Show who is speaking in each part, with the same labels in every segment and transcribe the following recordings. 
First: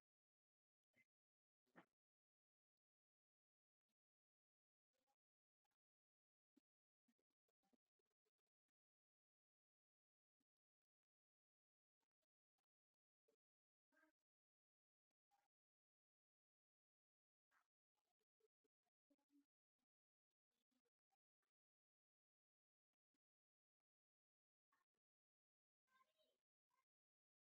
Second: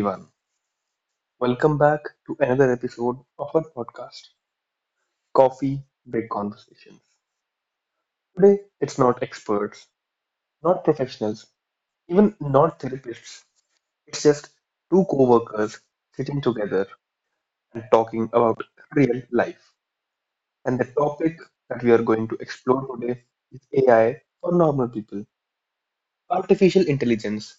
Speaker 1: everyone. Welcome back to another episode of our podcast, Coffee Break Conversations. Today, it's not experts, not professionals, even not therapists. It's just two co workers sitting together and talking about real life. And the topic that we are going to explore today is AI for normal people. Artificial intelligence,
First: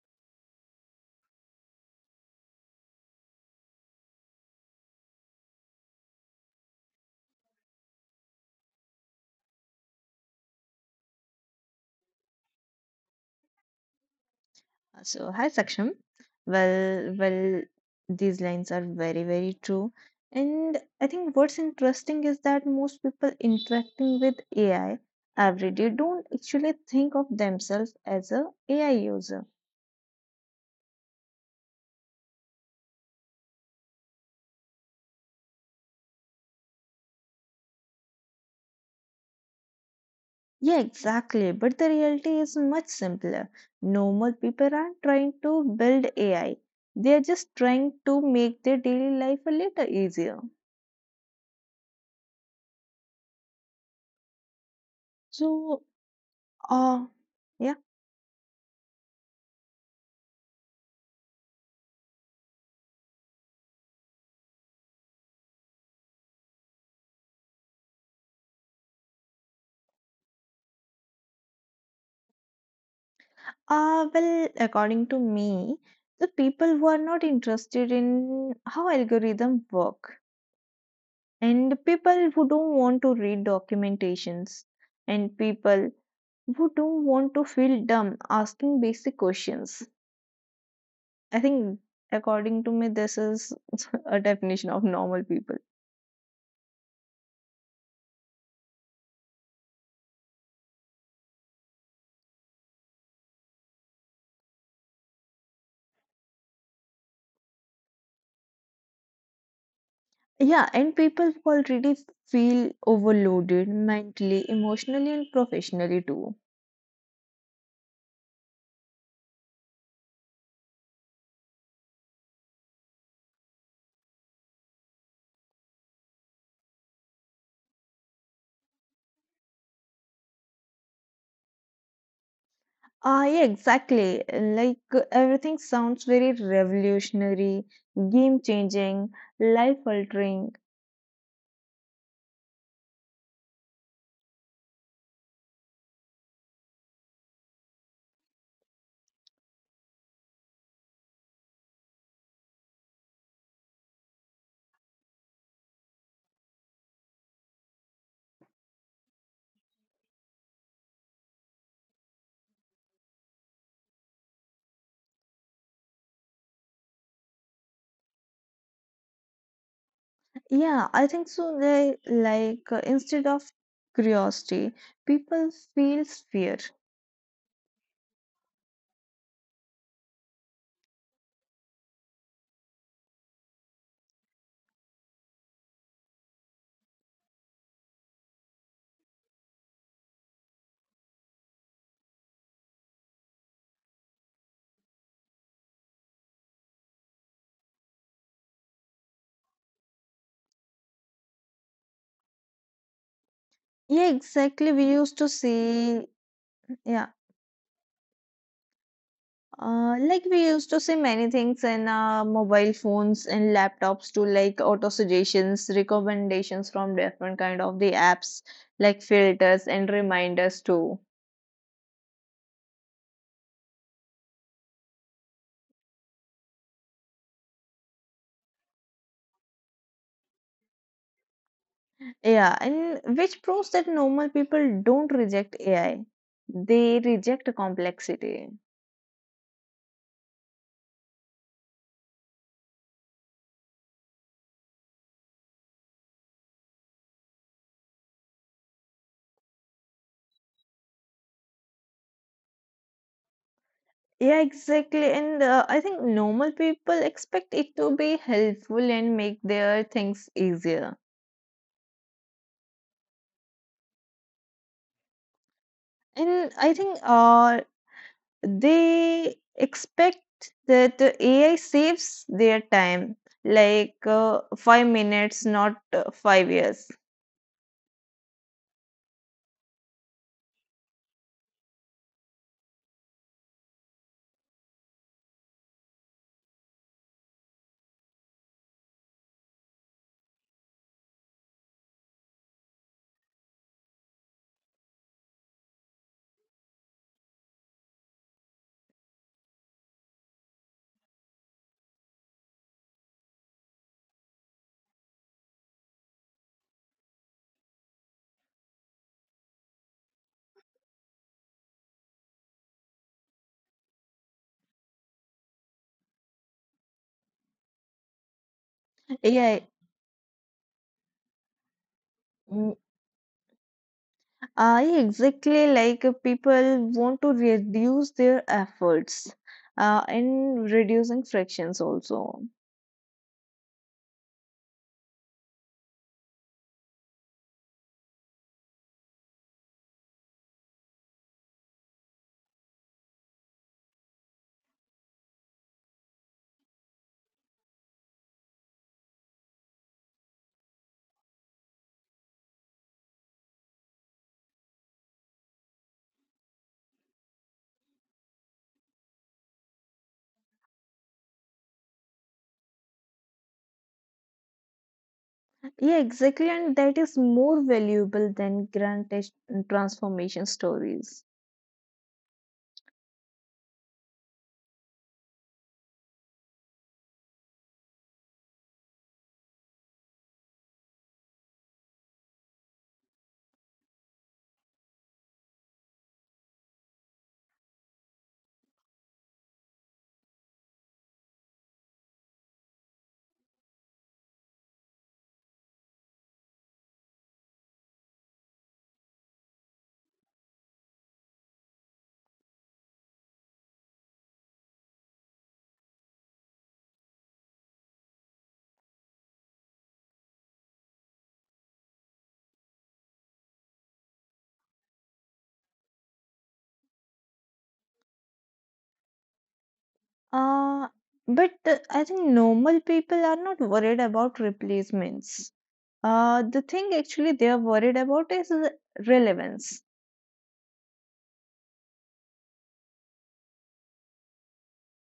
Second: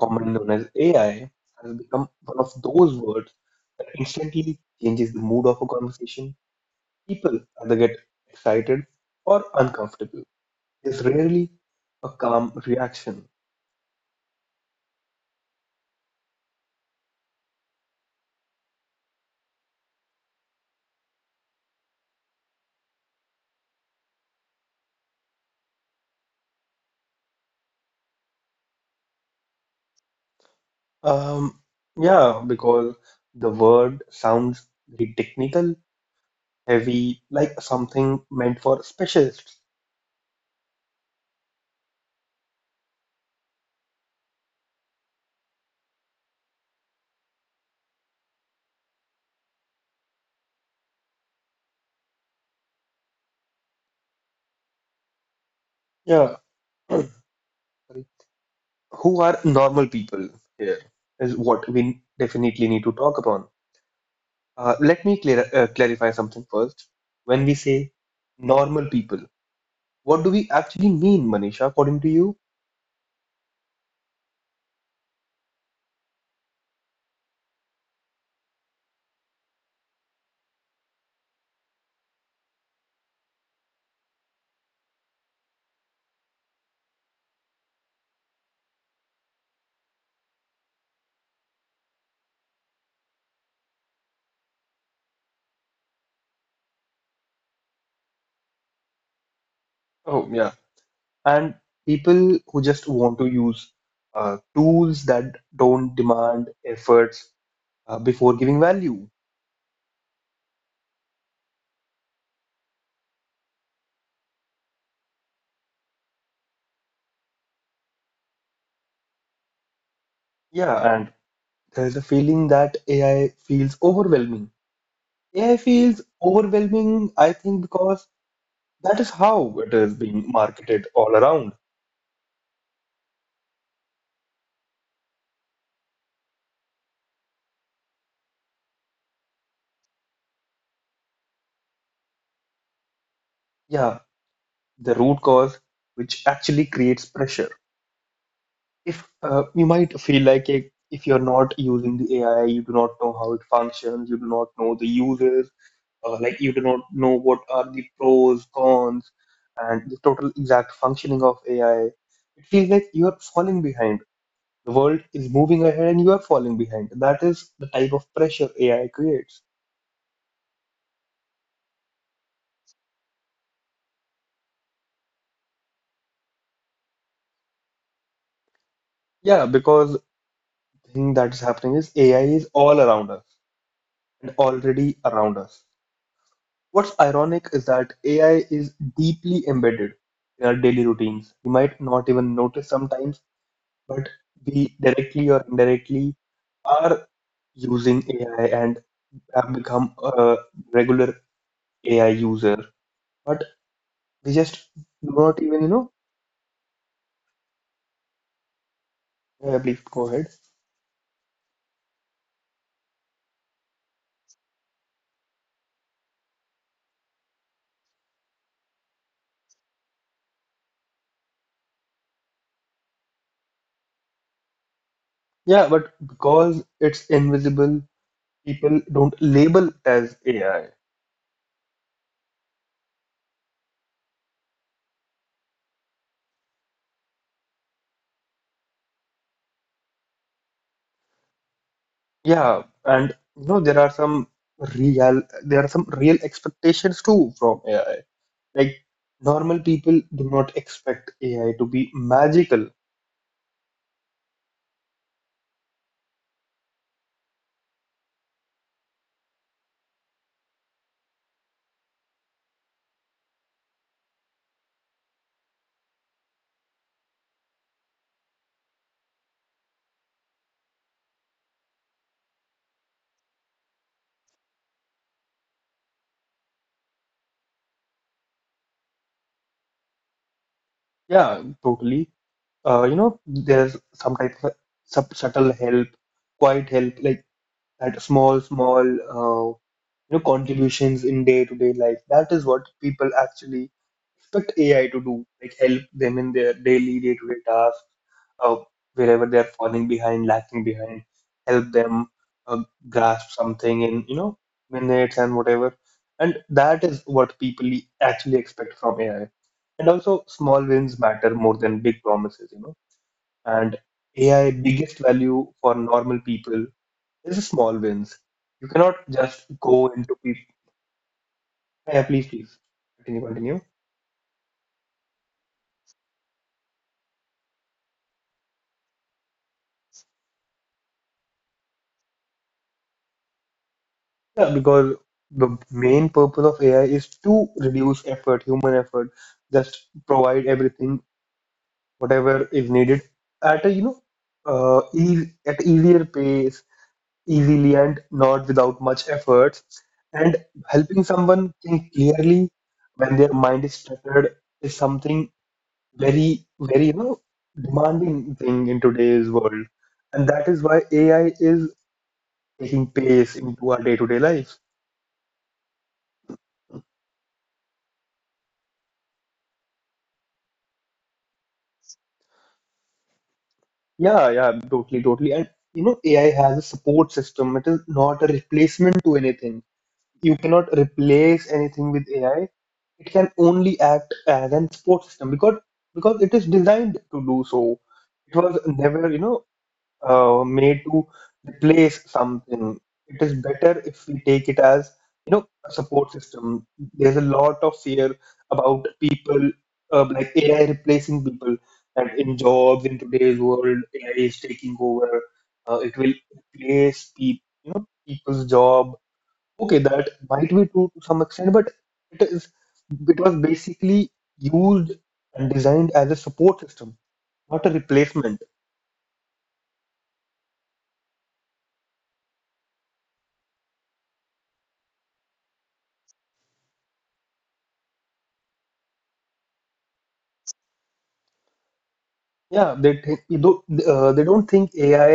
Speaker 1: commonly known as AI, has become one of those words that instantly changes the mood of a conversation. People either get excited or uncomfortable. There's rarely a calm reaction.
Speaker 2: Hi Saksham. Well, these lines are very, very true. And I think what's interesting is that most people interacting with AI every day don't actually think of themselves as a AI user.
Speaker 1: Um, yeah, because the word sounds very technical, heavy, like something meant for specialists.
Speaker 2: Yeah, exactly. But the reality is much simpler. Normal people aren't trying to build AI. They are just trying to make their daily life a little easier. So,
Speaker 1: Yeah.
Speaker 2: uh,
Speaker 1: Sorry.
Speaker 2: yeah.
Speaker 1: Who are normal people here is what we definitely need to talk upon. Let me clarify something first. When we say normal people, what do we actually mean, Manisha, according to you?
Speaker 2: Well, according to me, the people who are not interested in how algorithm work, and people who don't want to read documentations, and people who don't want to feel dumb asking basic questions. I think, according to me, this is a definition of normal people.
Speaker 1: Oh, yeah, and people who just want to use tools that don't demand efforts before giving value.
Speaker 2: Yeah, and people who already feel overloaded mentally, emotionally, and professionally too.
Speaker 1: Yeah, and there is a feeling that AI feels overwhelming. AI feels overwhelming, I think, because that is how it is being marketed all around.
Speaker 2: Yeah, exactly. Like everything sounds very revolutionary, game changing, life altering.
Speaker 1: Yeah, the root cause, which actually creates pressure. If you might feel like if you're not using the AI, you do not know how it functions, you do not know the uses. Like, you do not know what are the pros, cons, and the total exact functioning of AI. It feels like you are falling behind. The world is moving ahead and you are falling behind. That is the type of pressure AI creates.
Speaker 2: Yeah, I think so. They like instead of curiosity, people feel fear.
Speaker 1: Yeah, because the thing that is happening is AI is all around us and already around us. What's ironic is that AI is deeply embedded in our daily routines. We might not even notice sometimes, but we directly or indirectly are using AI and I've become a regular AI user, but
Speaker 2: Yeah,
Speaker 1: we just
Speaker 2: exactly. We
Speaker 1: do
Speaker 2: used to
Speaker 1: not even,
Speaker 2: see, yeah,
Speaker 1: please go ahead.
Speaker 2: like we used to see many things in mobile phones and laptops to like auto suggestions, recommendations from different kind of the apps, like filters and reminders too.
Speaker 1: Yeah, but because it's invisible, people don't label it as AI.
Speaker 2: Yeah, and which proves that normal people don't reject AI. They reject complexity.
Speaker 1: Yeah, and you know, there are some there are some real expectations too from AI. Like, normal people do not expect AI to be magical.
Speaker 2: Yeah, exactly. And I think normal people expect it to be helpful and make their things easier. And I think they expect that the AI saves their time, like five minutes, not five years.
Speaker 1: Yeah, totally. You know, there's some type of subtle help, quiet help. Like that small, small, you know, contributions in day-to-day life. That is what people actually expect AI to do, like help them in their daily, day-to-day tasks, uh, wherever they're falling behind, lacking behind, help them uh, grasp something in, you know, minutes and whatever. And that is what people actually expect from AI. And also, small wins matter more than big promises, you know. And AI biggest value for normal people this is small wins. You cannot just
Speaker 2: Yeah,
Speaker 1: go into people. Yeah, please, please. Continue, continue.
Speaker 2: I exactly like people want to reduce their efforts in reducing frictions also.
Speaker 1: Yeah, because the main purpose of AI is to reduce effort, human effort, just provide everything, whatever is needed at you know, easier pace, easily and not without much effort. And helping someone think clearly when their mind is cluttered is something very, very, you know, demanding thing in today's world. And that is why AI is taking pace into our day-to-day life.
Speaker 2: Yeah, exactly, and that is more valuable than transformation stories.
Speaker 1: Yeah, totally. And you know, AI has a support system. It is not a replacement to anything. You cannot replace anything with AI. It can only act as an support system because it is designed to do so. It was never, you know, made to replace something. It is better if we take it as, you know, a support system. There's a lot of fear about people, like AI replacing people, and in jobs in today's world, AI is taking over. It will replace people, you know, people's job. Okay, that might be true to some extent, but it is it was basically used and designed as a support system, not a replacement.
Speaker 2: Uh, but I think normal people are not worried about replacements. The thing actually they are worried about is relevance.
Speaker 1: Yeah, they don't think AI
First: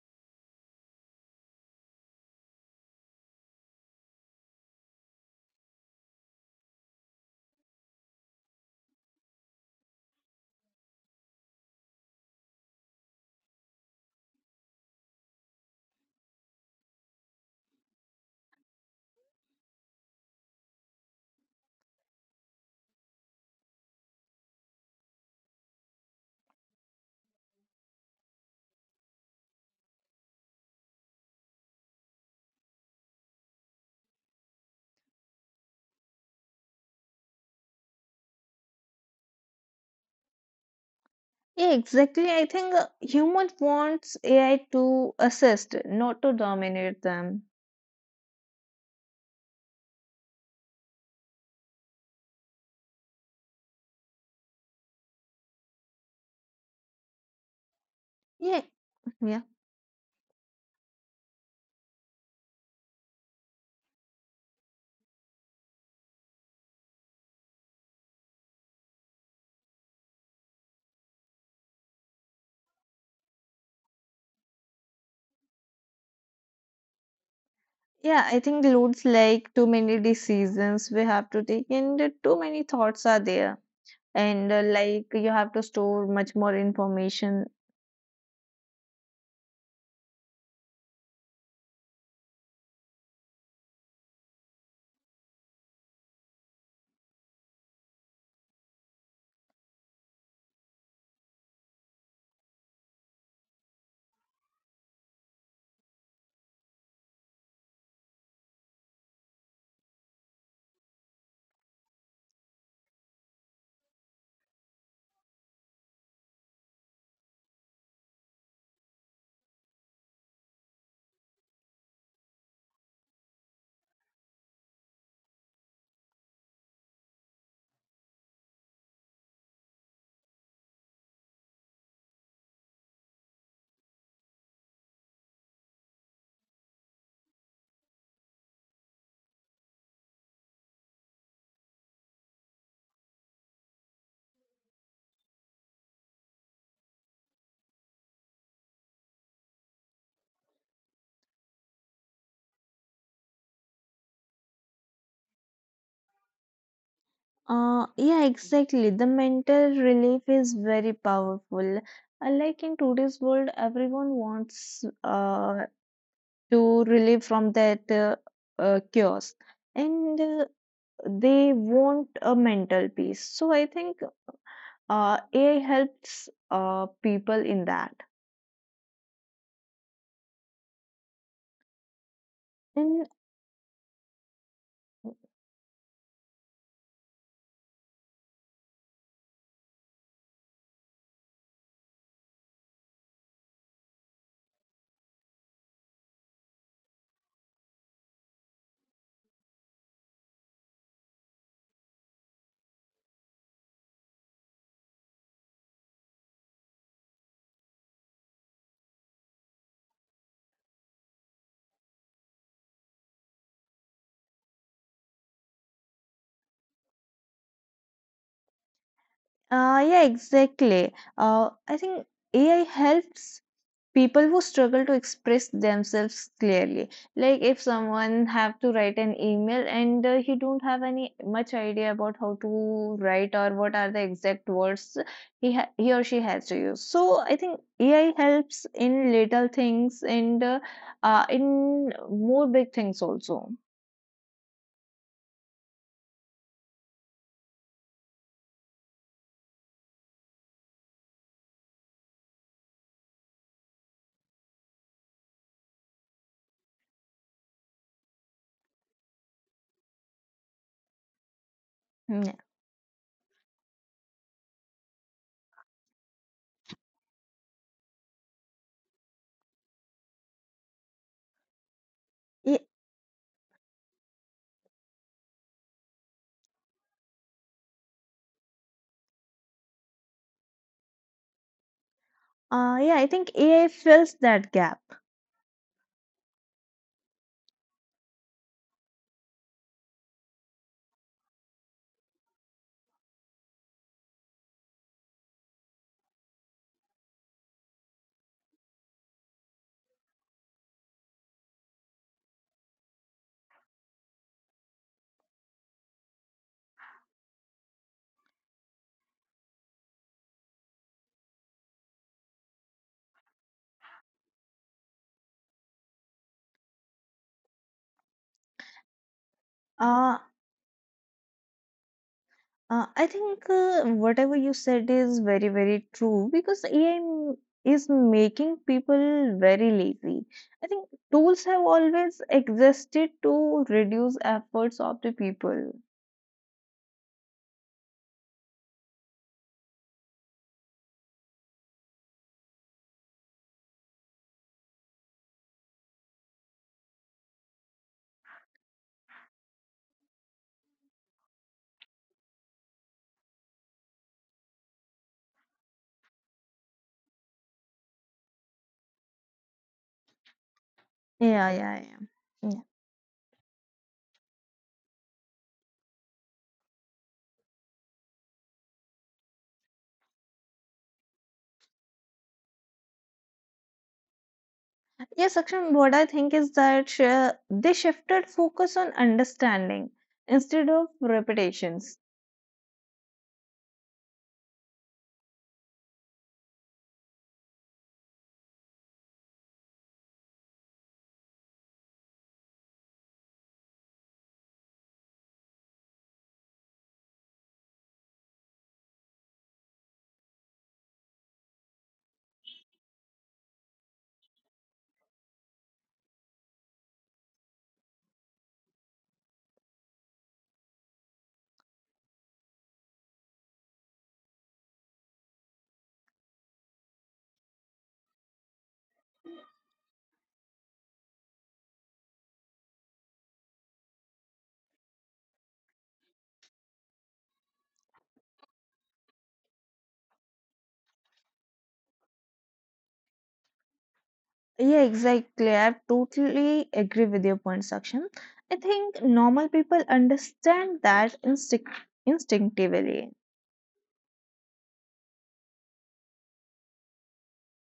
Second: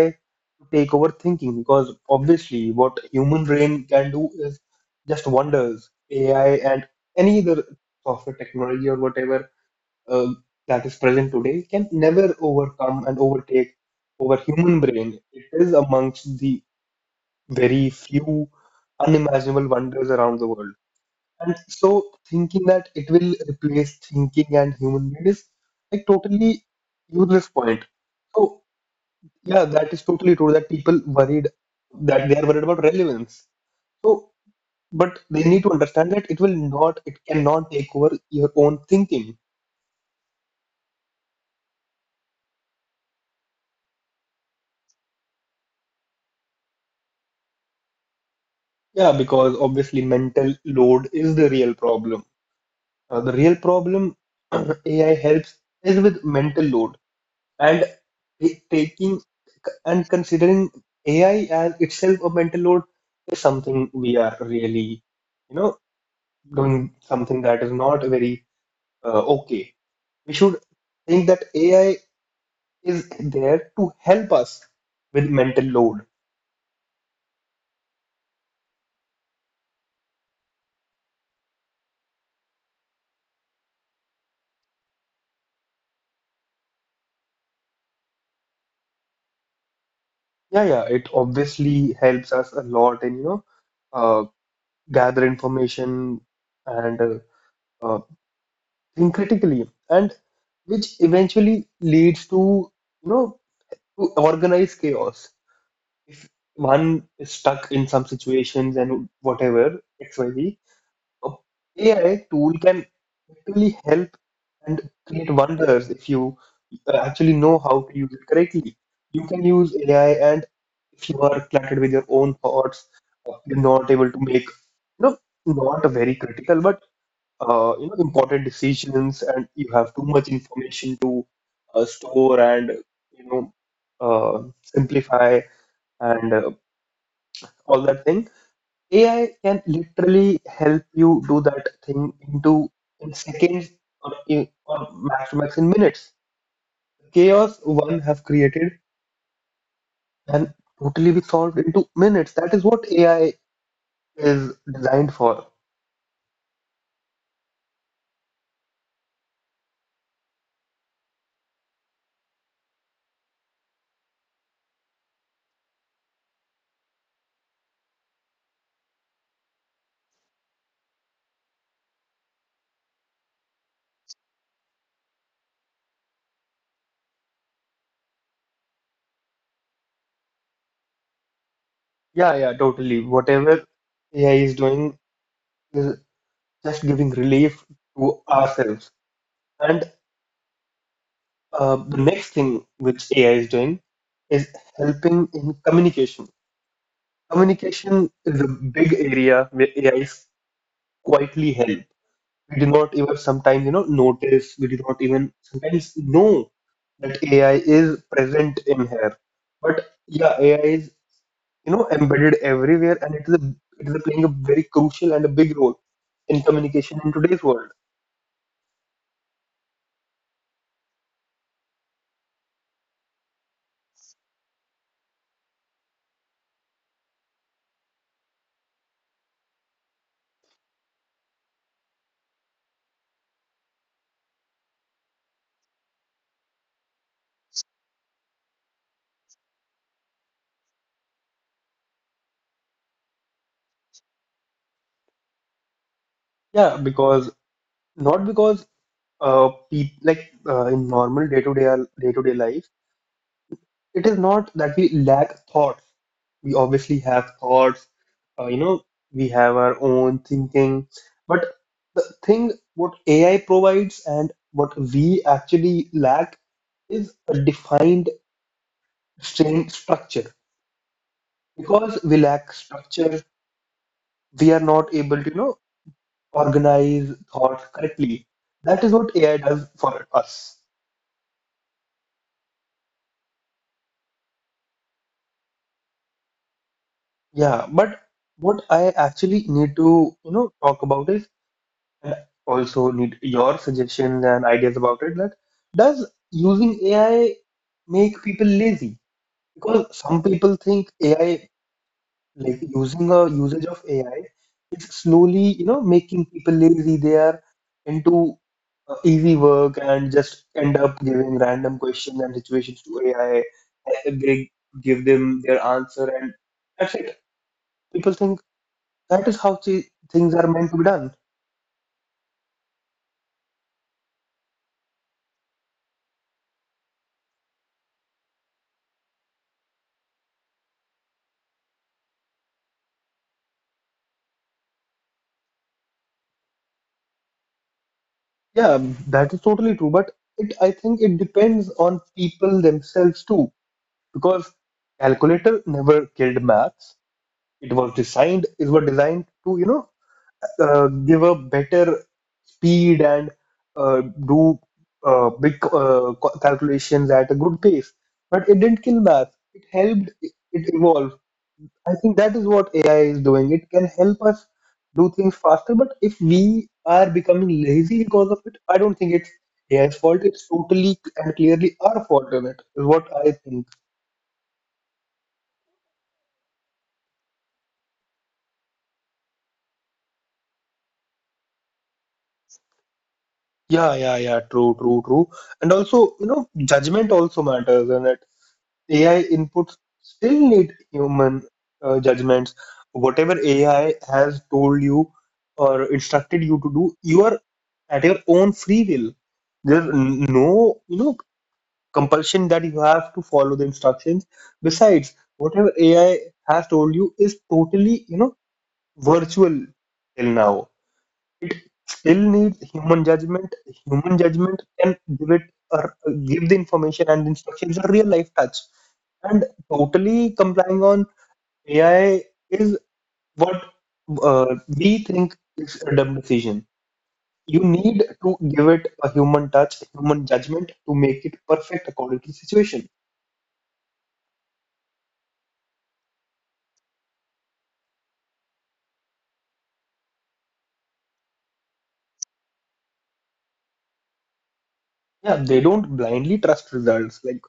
Speaker 1: to take over thinking because obviously what human brain can do is just wonders. AI and any other software technology or whatever uh, that is present today can never overcome and overtake over human brain. It is amongst the very few unimaginable wonders around the world. And so thinking that it will replace thinking and human brain is like totally useless point. So. Yeah, that is totally true that people worried that they are worried about relevance. So, but they need to understand that it will not, it cannot take over your own thinking.
Speaker 2: Yeah, exactly. I think human wants AI to assist, not to dominate them.
Speaker 1: Yeah, because obviously mental load is the real problem. Uh, the real problem AI helps is with mental load and
Speaker 2: Yeah,
Speaker 1: it taking
Speaker 2: yeah.
Speaker 1: and considering AI as itself a mental load is something we are really, you know, doing something that is not very okay. We should think that AI is there to help us with mental load.
Speaker 2: Yeah, I think loads like too many decisions we have to take, and too many thoughts are there. And like you have to store much more information.
Speaker 1: Yeah, it obviously helps us a lot in, you know, uh, gather information and uh, uh, think critically, and which eventually leads to, you know, to organized chaos. If one is stuck in some situations and whatever, XYZ, AI tool can actually help and create wonders if you actually know how to use it correctly. You can use AI, and if you are cluttered with your own thoughts, you're not able to make, you know, not a very critical but you know important decisions, and you have too much information to store and you know simplify and all that thing. AI can literally help you do that thing into in seconds or, or max to max in minutes. Chaos one have created can totally be solved into minutes. That is what AI is designed for.
Speaker 2: Yeah, exactly. The mental relief is very powerful. Like in today's world, everyone wants to relieve from that chaos, and they want a mental peace. So I think AI helps people in that.
Speaker 1: Yeah, totally.
Speaker 2: And
Speaker 1: Whatever AI is doing is just giving relief to ourselves. And the next thing which AI is doing is helping in communication. Communication is a big area where AI is quietly held. We do not even sometimes, you know, notice. We do not even sometimes know that AI is present in here. But yeah, AI is, you know, embedded everywhere, and it is playing a very crucial and a big role in communication in today's world.
Speaker 2: Yeah, exactly. I think AI helps people who struggle to express themselves clearly. Like if someone have to write an email and he don't have any much idea about how to write or what are the exact words he or she has to use. So I think AI helps in little things and in more big things also.
Speaker 1: Yeah, because not because people like in normal day-to-day life. It is not that we lack thoughts. We obviously have thoughts, you know, we have our own thinking. But the
Speaker 2: Mm, yeah.
Speaker 1: thing what AI provides and what we actually lack is a defined strain structure. Because we
Speaker 2: Yeah,
Speaker 1: lack structure, we are not able to, you know, organize thoughts correctly. That is what AI does for us.
Speaker 2: yeah, I think AI fills that gap.
Speaker 1: Yeah, but what I actually need to, you know, talk about is And also need your suggestions and ideas about it that does using AI make people lazy? Because some people think AI, like using a usage of AI, it's slowly, you know, making people lazy. They are into easy work and just end up giving random questions and situations to AI. And They give them their answer and that's it. People think that is how
Speaker 2: Uh,
Speaker 1: things are meant to be done.
Speaker 2: I think whatever you said is very, very true because AI is making people very lazy. I think tools have always existed to reduce efforts of the people.
Speaker 1: Yeah, that is totally true, but it I think it depends on people themselves too, because calculator never killed maths. It was designed to, you know, give a better speed and do big calculations at a good pace. But it didn't kill math. It helped it evolve.
Speaker 2: Yeah, yeah, yeah.
Speaker 1: I think that is
Speaker 2: Yeah.
Speaker 1: what AI is doing. It can help us do things faster, but if we are becoming lazy because of it, I don't think it's AI's fault. It's totally and clearly our fault in it, is what I think.
Speaker 2: Yes, Akshan, what I think is that they shifted focus on understanding instead of repetitions.
Speaker 1: Yeah. True. And also, you know, judgment also matters in it. AI inputs still need human judgments. Whatever AI has told you or instructed you to do, you are at your own free will. No you know compulsion that you have to follow the instructions. Besides, whatever AI has told you is totally, you know, virtual till now. Still needs human judgment. Human judgment can give it or give the information and instructions a real life touch. And totally complying on AI is what we think is a dumb decision. You need to give it a human touch, human judgment to make it perfect according to the situation.
Speaker 2: Yeah, exactly. I totally agree with your point, Saksham. I think normal people understand that instinctively.
Speaker 1: Yeah, they don't blindly trust results. Like,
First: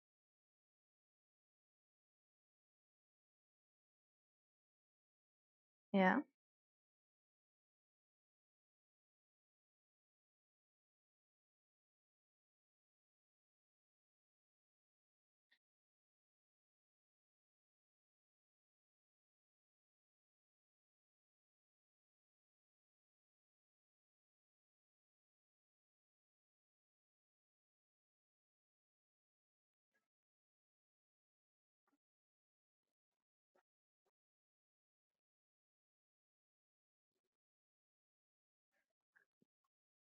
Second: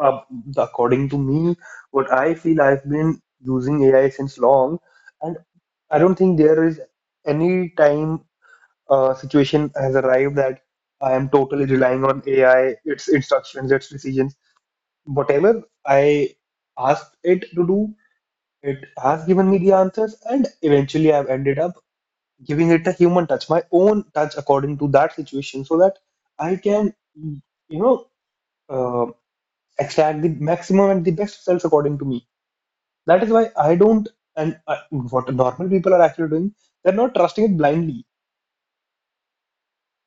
Speaker 1: uh, according to me, what I feel, I've been using AI since long, and I don't
Speaker 2: Yeah.
Speaker 1: think there is any time situation has arrived that I am totally relying on AI, its instructions, its decisions. Whatever I asked it to do, it has given me the answers, and eventually I've ended up giving it a human touch, my own touch according to that situation, so that I can, you know. uh, Extract the maximum and the best cells according to me. That is why I don't, and I, what normal people are actually doing, they're not trusting it blindly.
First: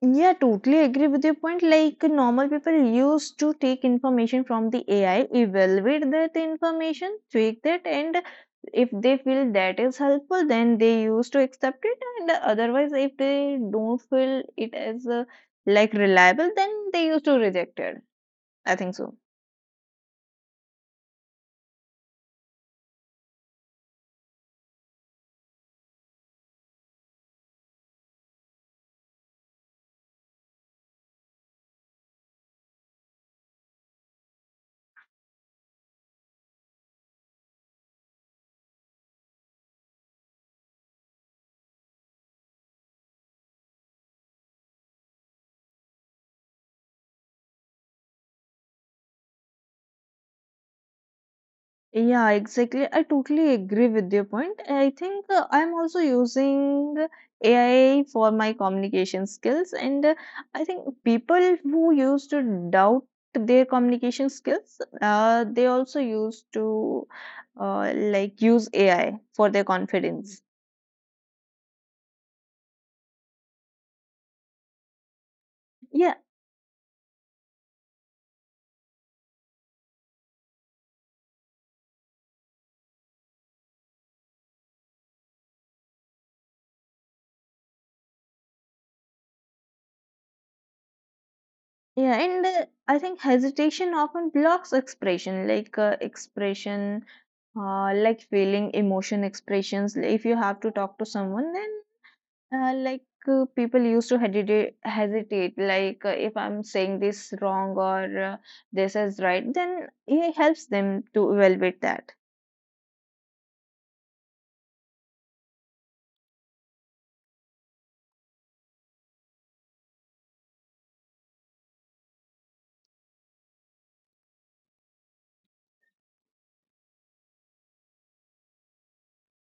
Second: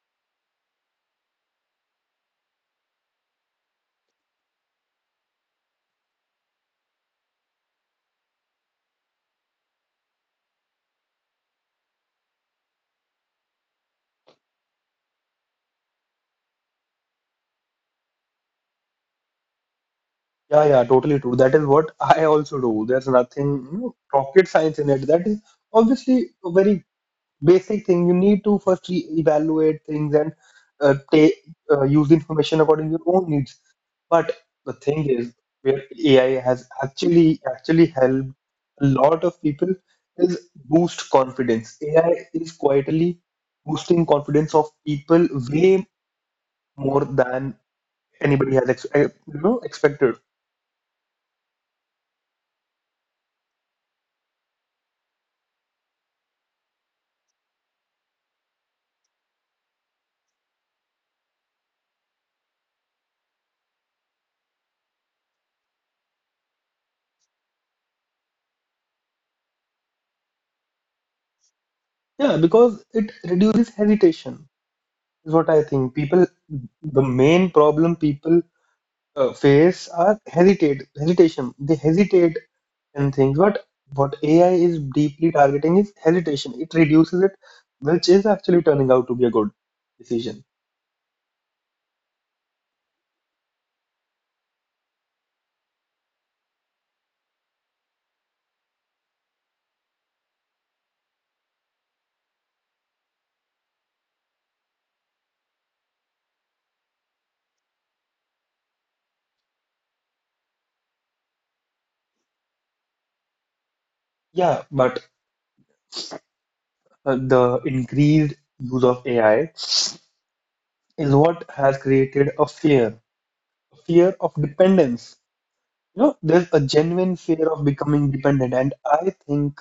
Speaker 2: Yeah, totally agree with your point. Like normal people used to take information from the AI, evaluate that information, tweak that, and if they feel that is helpful, then they used to accept it. And otherwise, if they don't feel it as like reliable, then they used to reject it. I think so.
Speaker 1: Yeah, yeah, totally true. That is what I also do. There's nothing, you know, rocket science in it. That is obviously a very basic thing. You need to first evaluate things and take use the information according to your own needs. But the thing is, where AI has actually helped a lot of people is boost confidence. AI is quietly boosting confidence of people way more than anybody has you know, expected.
Speaker 2: Yeah, exactly. I totally agree with your point. I think I'm also using AI for my communication skills, and I think people who used to doubt their communication skills, they also used to like use AI for their confidence.
Speaker 1: Yeah, because it reduces hesitation is what I think. People,
Speaker 2: Yeah,
Speaker 1: the main problem people face are hesitate hesitation. They hesitate and things. But what AI is deeply targeting is hesitation. It reduces it, which is actually turning out to be a good decision.
Speaker 2: yeah, and I think hesitation often blocks expression, like like feeling, emotion expressions. If you have to talk to someone, then like people used to hesitate like if I'm saying this wrong or this is right, then it helps them to evaluate that.
Speaker 1: Yeah, but the increased use of AI is what has created a fear of dependence. You know, there's a genuine fear of becoming dependent, and I think,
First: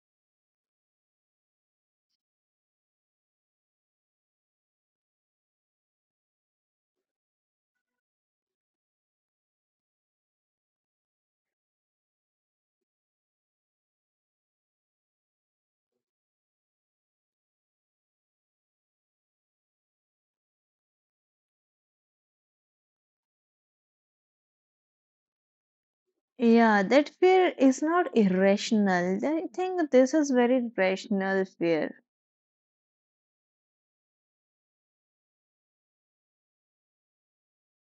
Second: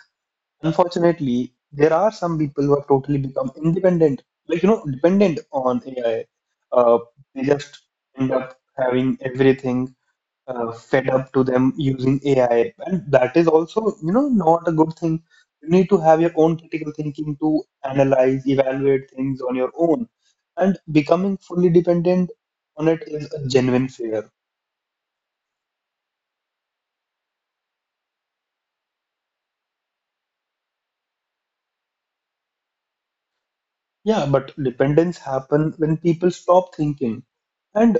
Speaker 1: unfortunately, there are some people who have totally become independent, like, you know, dependent on AI. Uh, they just end up having everything fed up to them using AI. And that is also, you know, not a good thing. You need to have your own critical thinking to analyze, evaluate things on your own. And becoming fully dependent on it is a genuine fear.
Speaker 2: Yeah, that fear is not irrational. I think this is very rational fear.
Speaker 1: Yeah, but dependence happen when people stop thinking. And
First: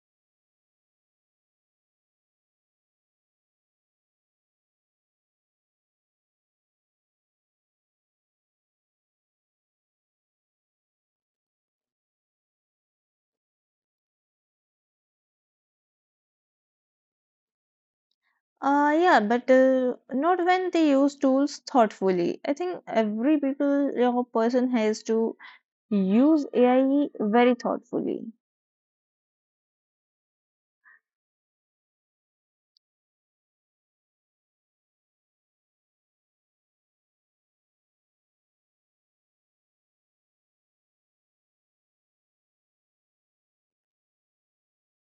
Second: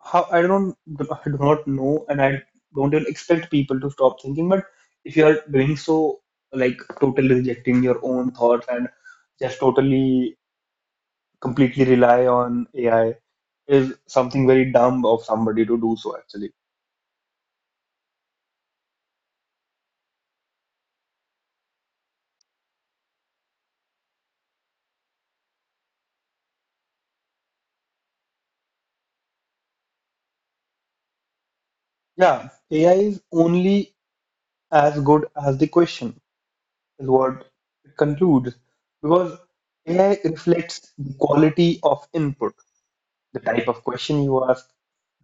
Speaker 1: how I do not know, and I don't even expect people to stop thinking. But if you are doing so, like totally rejecting your own thoughts and just totally completely rely on AI is something very dumb of somebody to do so, actually.
Speaker 2: Yeah, but not when they use tools thoughtfully. I think every people or person has to use AI very thoughtfully.
Speaker 1: Yeah, AI is only as good as the question, is what it concludes. Because AI reflects the quality of input. The type of question you ask,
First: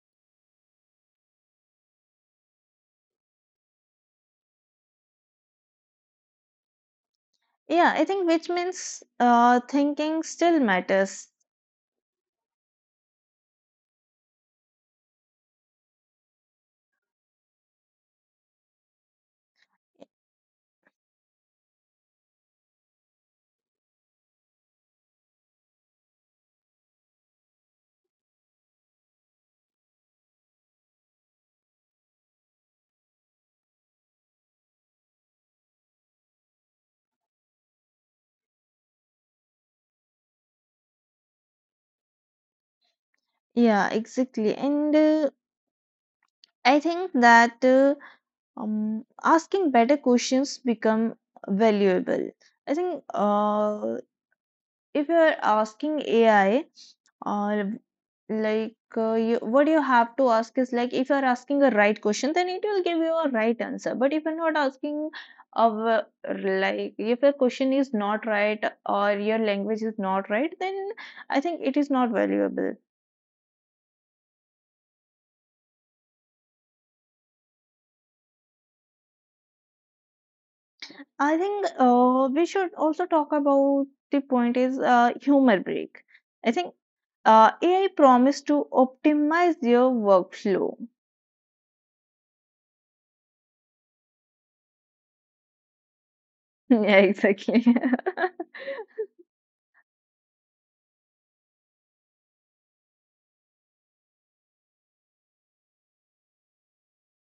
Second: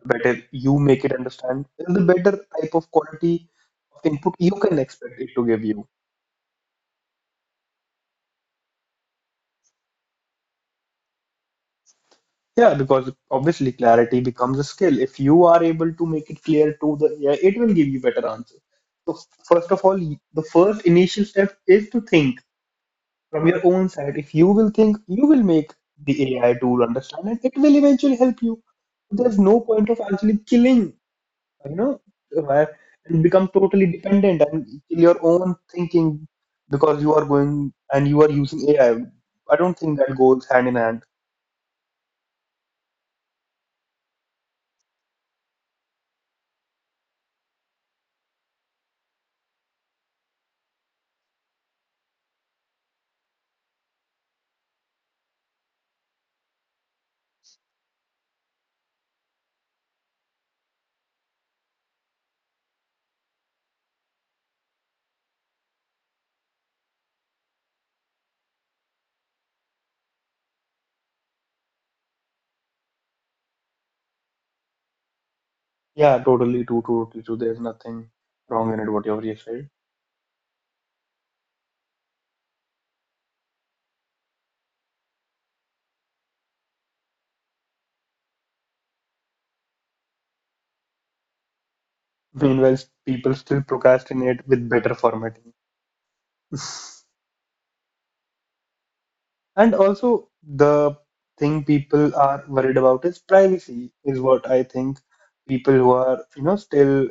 Speaker 1: the better you make it understand, is the better type of quality of input you can expect it to give you.
Speaker 2: Yeah, I think which means thinking still matters.
Speaker 1: Yeah, because obviously clarity becomes a skill. If you are able to make it clear to the AI, it will give you better answers. So first of all, the first initial step is to think from your own side. If you will think, you will make the AI tool understand, and it will eventually help you. There's no point of actually killing, you know, uh, and become totally dependent and kill your own thinking because you are going and you are using AI. I don't think that goes hand in hand.
Speaker 2: Yeah, exactly. And I think that asking better questions become valuable. I think if you're asking AI, uh, what you have to ask is like if you're asking a right question, then it will give you a right answer. But if you're not asking of like if your question is not right or your language is not right, then I think it is not valuable.
Speaker 1: Yeah, totally true, totally true. There's nothing wrong in it, whatever you said.
Speaker 2: I think we should also talk about the point is humor break. I think AI promised to optimize your workflow.
Speaker 1: Meanwhile, people still procrastinate with better formatting.
Speaker 2: Yeah, exactly.
Speaker 1: And also, the thing people are worried about is privacy, is what I think. People who are, you know, still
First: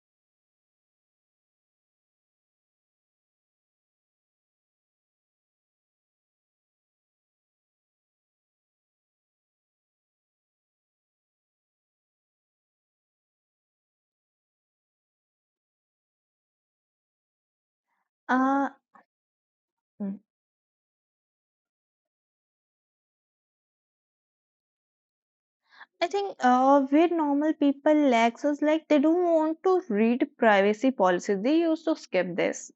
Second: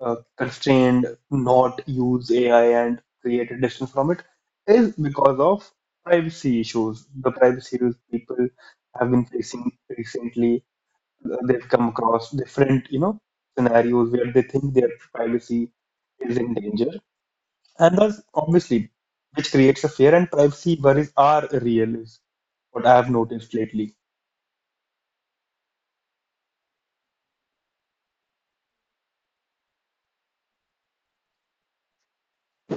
Speaker 1: constrained, not use AI and create a distance from it, is because of privacy issues. The privacy issues people have been facing recently, they've come across different, you know, scenarios where they think their privacy is in danger, and that's
Speaker 2: uh,
Speaker 1: obviously which creates a fear,
Speaker 2: mm.
Speaker 1: and privacy worries are real is what I have noticed lately.
Speaker 2: I think where normal people lacks is like they don't want to read privacy policies. They used to skip this.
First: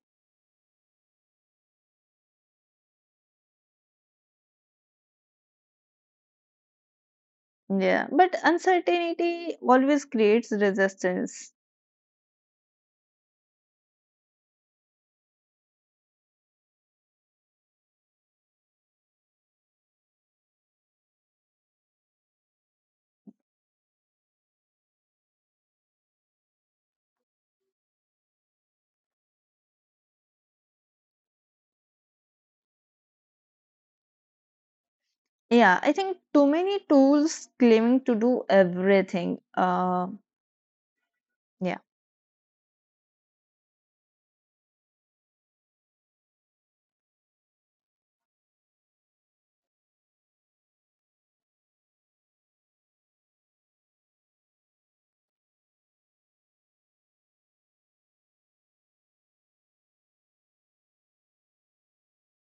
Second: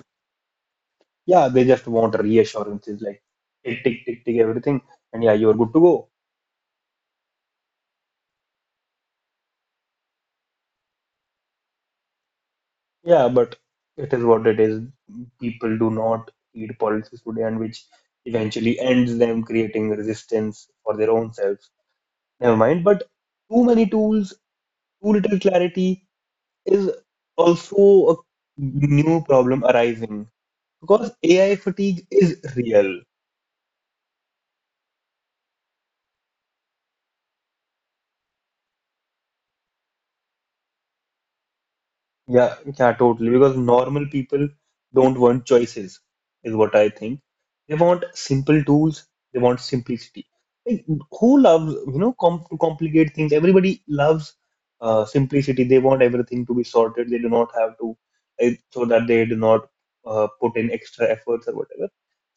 Speaker 1: Yeah, they just want reassurances, like tick, tick, tick, tick, everything, and yeah, you're good to go.
Speaker 2: Yeah, but uncertainty always creates resistance.
Speaker 1: Yeah, but it is what it is. People do not heed policies today, and which eventually ends them creating resistance for their own selves. Never mind, but too many tools, too little clarity is also a new problem arising, because AI fatigue is real.
Speaker 2: Yeah, I think too many tools claiming to do everything. Yeah.
Speaker 1: Yeah, yeah, totally. Because normal people don't want choices, is what I think. They want simple tools, they want simplicity. Like, who loves, you know, complicate things? Everybody loves simplicity. They want everything to be sorted. They do not have to, like, so that they do not put in extra efforts or whatever.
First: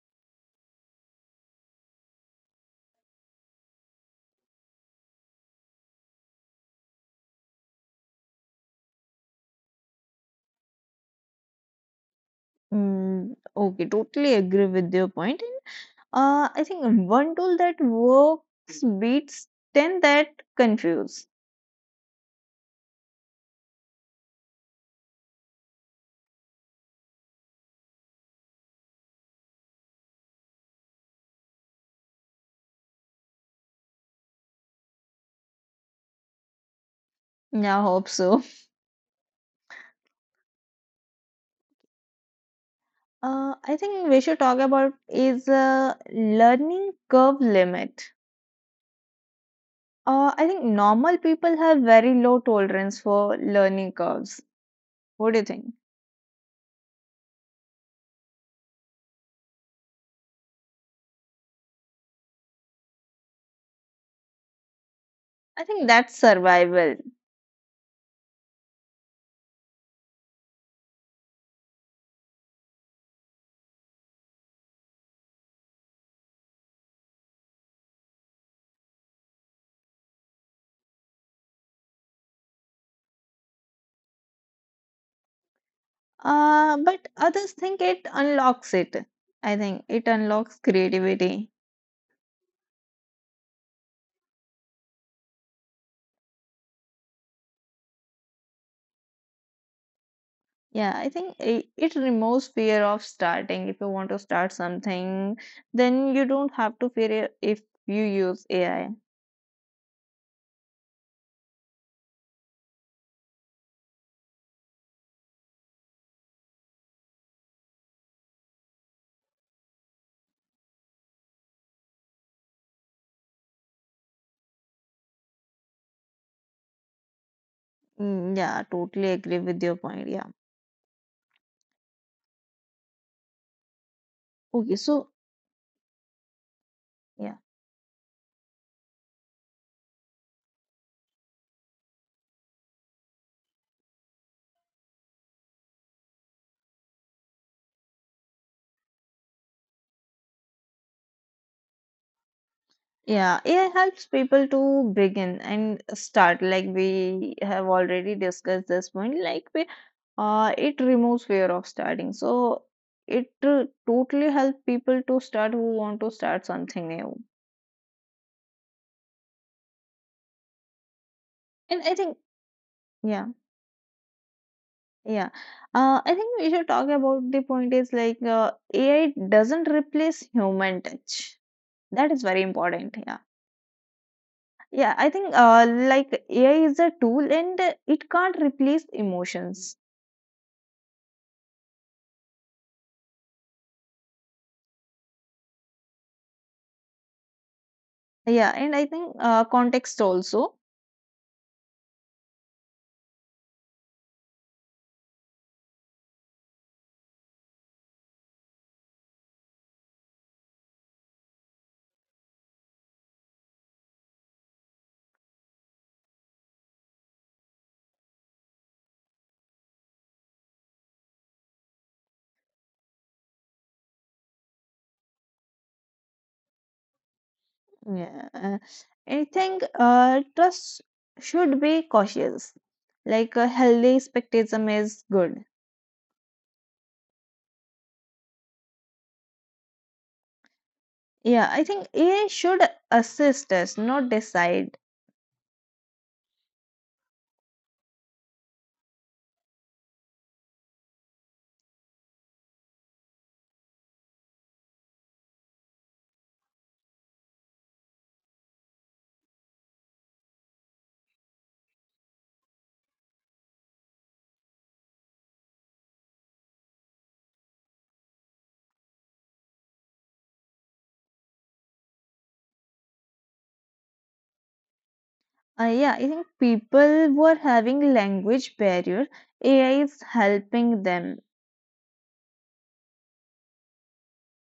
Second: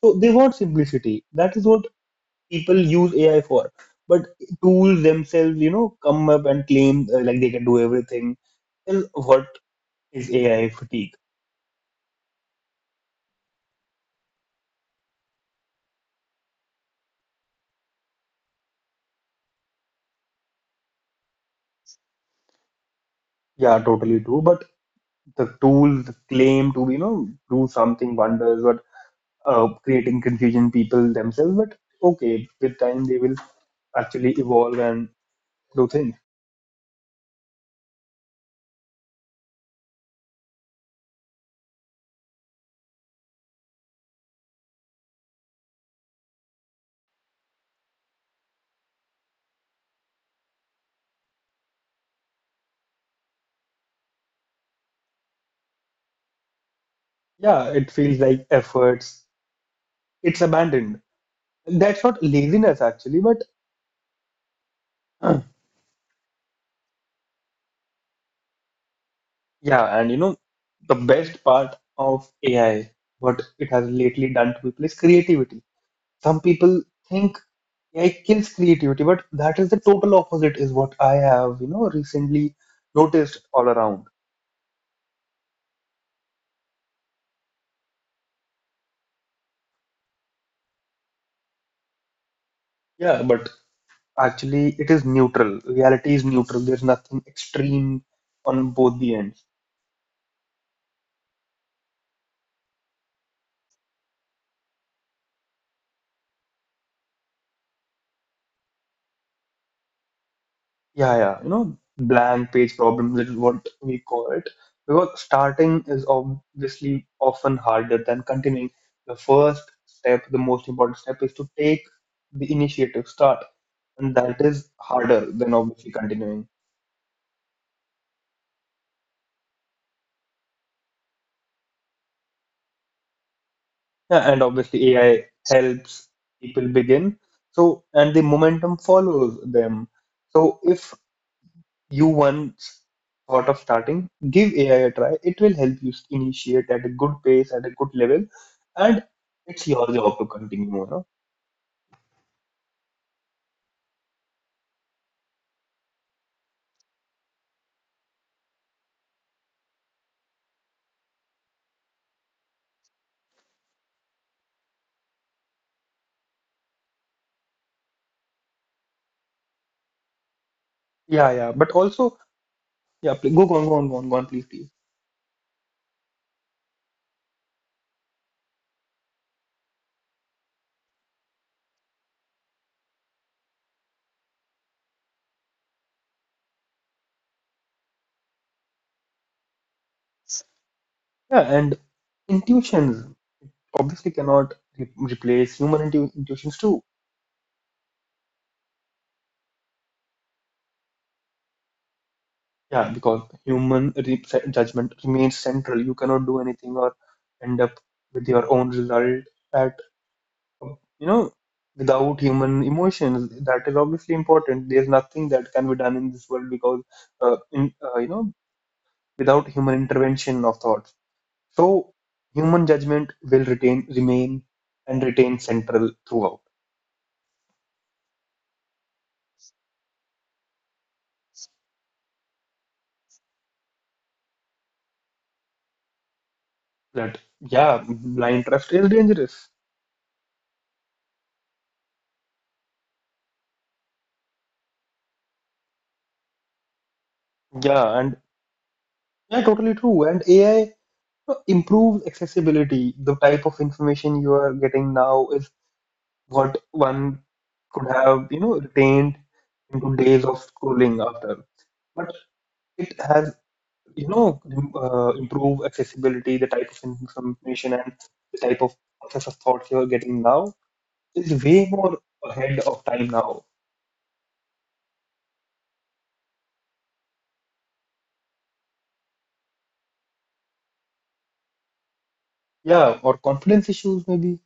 Speaker 1: So they want simplicity. That is what people use AI for. But tools themselves, you know, come up and claim like they can do everything. Well, what is AI fatigue?
Speaker 2: Mm, okay, totally agree with your point. And I think one tool that works beats 10 that confuse.
Speaker 1: Yeah, totally true. But the tools claim to, you know, do something wonders but creating confusion people themselves. But okay, with time they will actually evolve and do things.
Speaker 2: Yeah, I hope so. I think we should talk about is learning curve limit. I think normal people have very low tolerance for learning curves. What do you think?
Speaker 1: Yeah, it feels like efforts. It's abandoned. That's not laziness actually, but
Speaker 2: I think that's survival.
Speaker 1: yeah, and you know, the best part of AI, what it has lately done to people is creativity. Some people think AI kills creativity, but that is the total opposite, is what I have, you know, recently noticed all around.
Speaker 2: But others think it unlocks it. I think it unlocks creativity.
Speaker 1: Yeah, but actually, it is neutral. Reality is neutral. There's nothing extreme on both the ends.
Speaker 2: Yeah, I think it removes fear of starting. If you want to start something, then you don't have to fear it if you use AI.
Speaker 1: Yeah, yeah, you know, blank page problems is what we call it. Because starting is obviously often harder than continuing. The first step, the most important step, is to take the initiative, start, and that is harder than obviously continuing.
Speaker 2: Mm, yeah, totally agree with your point. Yeah.
Speaker 1: Yeah, and
Speaker 2: Okay,
Speaker 1: obviously
Speaker 2: so
Speaker 1: AI helps people begin.
Speaker 2: yeah.
Speaker 1: So, and the momentum follows them. So, if you once thought of starting, give AI a try. It will help you initiate at a good pace, at a good level, and it's your job to continue. You know?
Speaker 2: Yeah, AI helps people to begin and start. Like we have already discussed this point. It removes fear of starting. So it totally helps people to start who want to start something new.
Speaker 1: Yeah, yeah. But
Speaker 2: And I think,
Speaker 1: also, yeah,
Speaker 2: yeah.
Speaker 1: go, go on, please, please.
Speaker 2: Yeah. I think we should talk about the point is like AI doesn't replace human touch. That is very important. Yeah. Yeah. I think like AI is a tool and it can't replace emotions.
Speaker 1: Yeah, and intuitions obviously cannot replace human intuitions too.
Speaker 2: Yeah. And I think context also.
Speaker 1: Yeah, because human judgment remains central. You cannot do anything or end up with your own result at, you know, without human emotions. That is obviously important. There's nothing that can be done in this world because you know, without human intervention of thoughts. So human judgment will retain remain and retain central throughout.
Speaker 2: Yeah. I think trust should be cautious. Like a healthy skepticism is good.
Speaker 1: That, yeah, blind trust is dangerous.
Speaker 2: Yeah. I think AI should assist us, not decide.
Speaker 1: Yeah, and yeah, totally true, and AI improves accessibility. The type of information you are getting now is what one could have, you know, retained into days of schooling after. But it has, you know, improved accessibility. The type of information and the type of process of thoughts you're getting now is way more ahead of time now.
Speaker 2: Yeah, I think people were having language barrier. AI is helping them.
Speaker 1: Yeah, or confidence issues maybe.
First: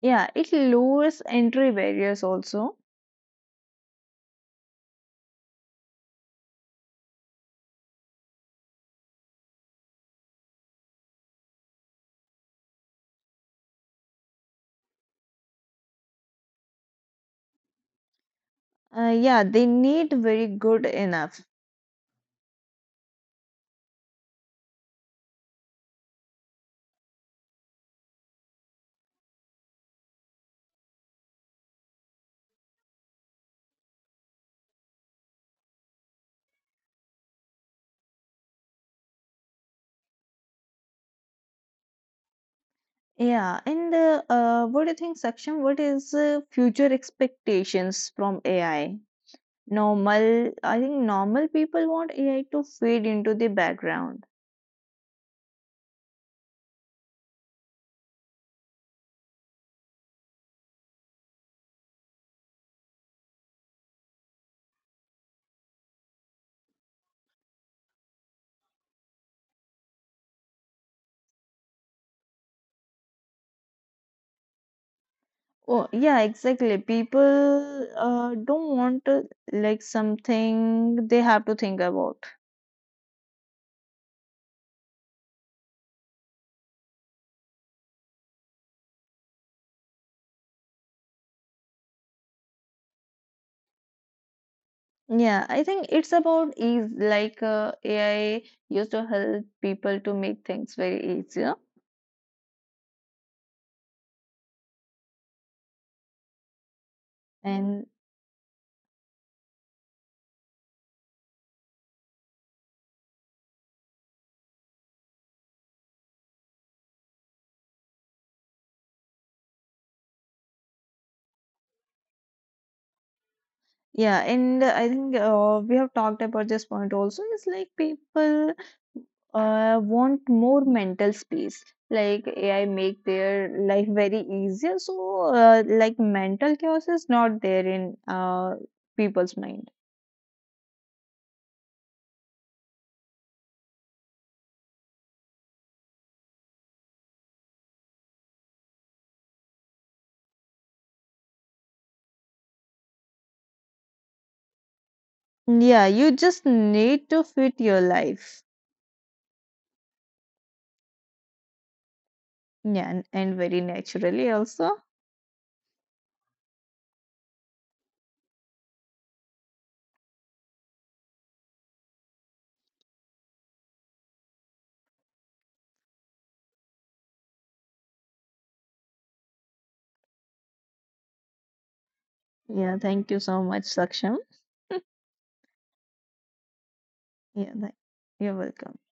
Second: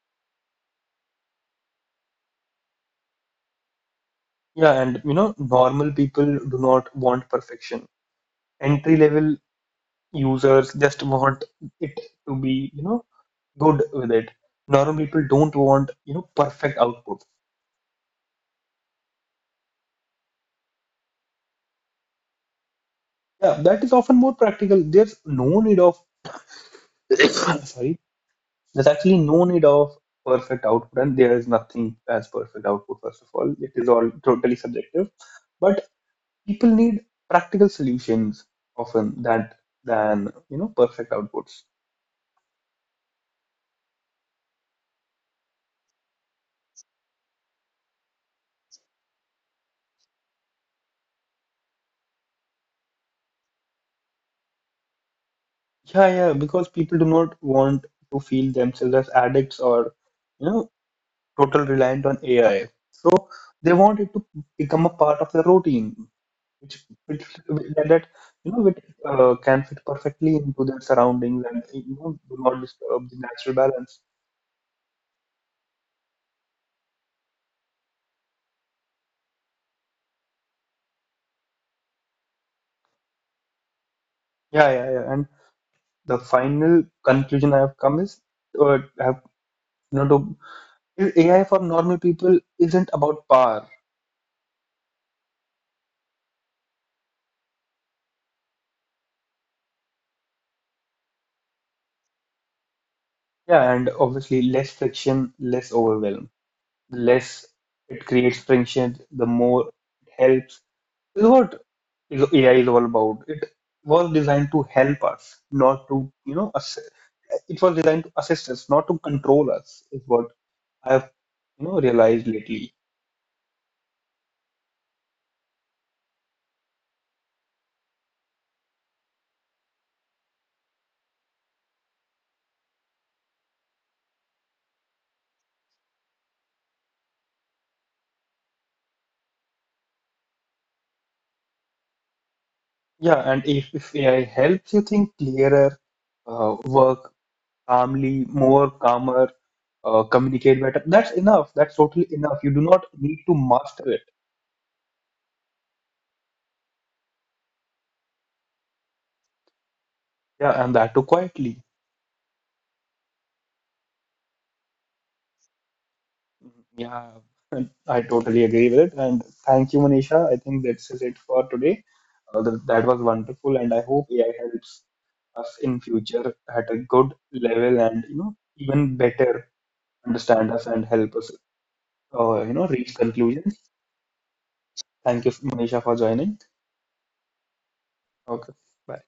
Speaker 2: Yeah, it lowers entry barriers also.
Speaker 1: Yeah, and you know, normal people do not want perfection. Entry level users just want it to be, you know, good with it. Normal people don't want, you know, perfect output.
Speaker 2: Yeah, they need very good enough.
Speaker 1: Yeah, that is often more practical. There's no need of, sorry, there's actually no need of perfect output, and there is nothing as perfect output, first of all. It is all totally subjective. But people need practical solutions often that than, you know, perfect outputs.
Speaker 2: Yeah, and what do you think, Saksham? What is future expectations from AI? Normal, I think normal people want AI to fade into the background.
Speaker 1: Yeah, yeah, because people do not want to feel themselves as addicts or, you know, total reliant on AI. So they want it to become a part of their routine, which which that that, you know, which can fit perfectly into their surroundings and, you know, do not disturb the natural balance.
Speaker 2: Oh, yeah, exactly. People don't want like something they have to think about.
Speaker 1: Yeah, yeah, yeah. And the final conclusion I have come is, I have, you know, to, AI for normal people isn't about power.
Speaker 2: Yeah, I think it's about ease. Like AI used to help people to make things very easier.
Speaker 1: Yeah, and obviously less friction, less overwhelm. The less it
Speaker 2: And
Speaker 1: creates friction, the more it helps. Is what AI is all about. It was designed to help us, not to, you know, assist. It was designed to assist us, not to control us, is what I've, you know, realized lately.
Speaker 2: yeah, and I think we have talked about this point also. It's like people want more mental space. Like AI make their life very easier. So like mental chaos is not there in people's mind.
Speaker 1: Yeah, and if AI helps you think clearer, work calmly, more calmer, communicate better, that's enough. That's totally enough. You do not need to master it.
Speaker 2: Yeah, you just need to fit your life.
Speaker 1: Yeah, and that too quietly.
Speaker 2: Yeah, and very naturally also.
Speaker 1: Mm, yeah, and I totally agree with it. And thank you, Manisha. I think that's is it for today. That was wonderful, and I hope AI helps us in future at a good level and, you know, even better understand us and help us, you know,
Speaker 2: Yeah,
Speaker 1: reach
Speaker 2: thank you so
Speaker 1: conclusions.
Speaker 2: much, Saksham.
Speaker 1: Thank you, Manisha, for joining.
Speaker 2: Yeah, thank- you're
Speaker 1: Okay,
Speaker 2: welcome.
Speaker 1: bye.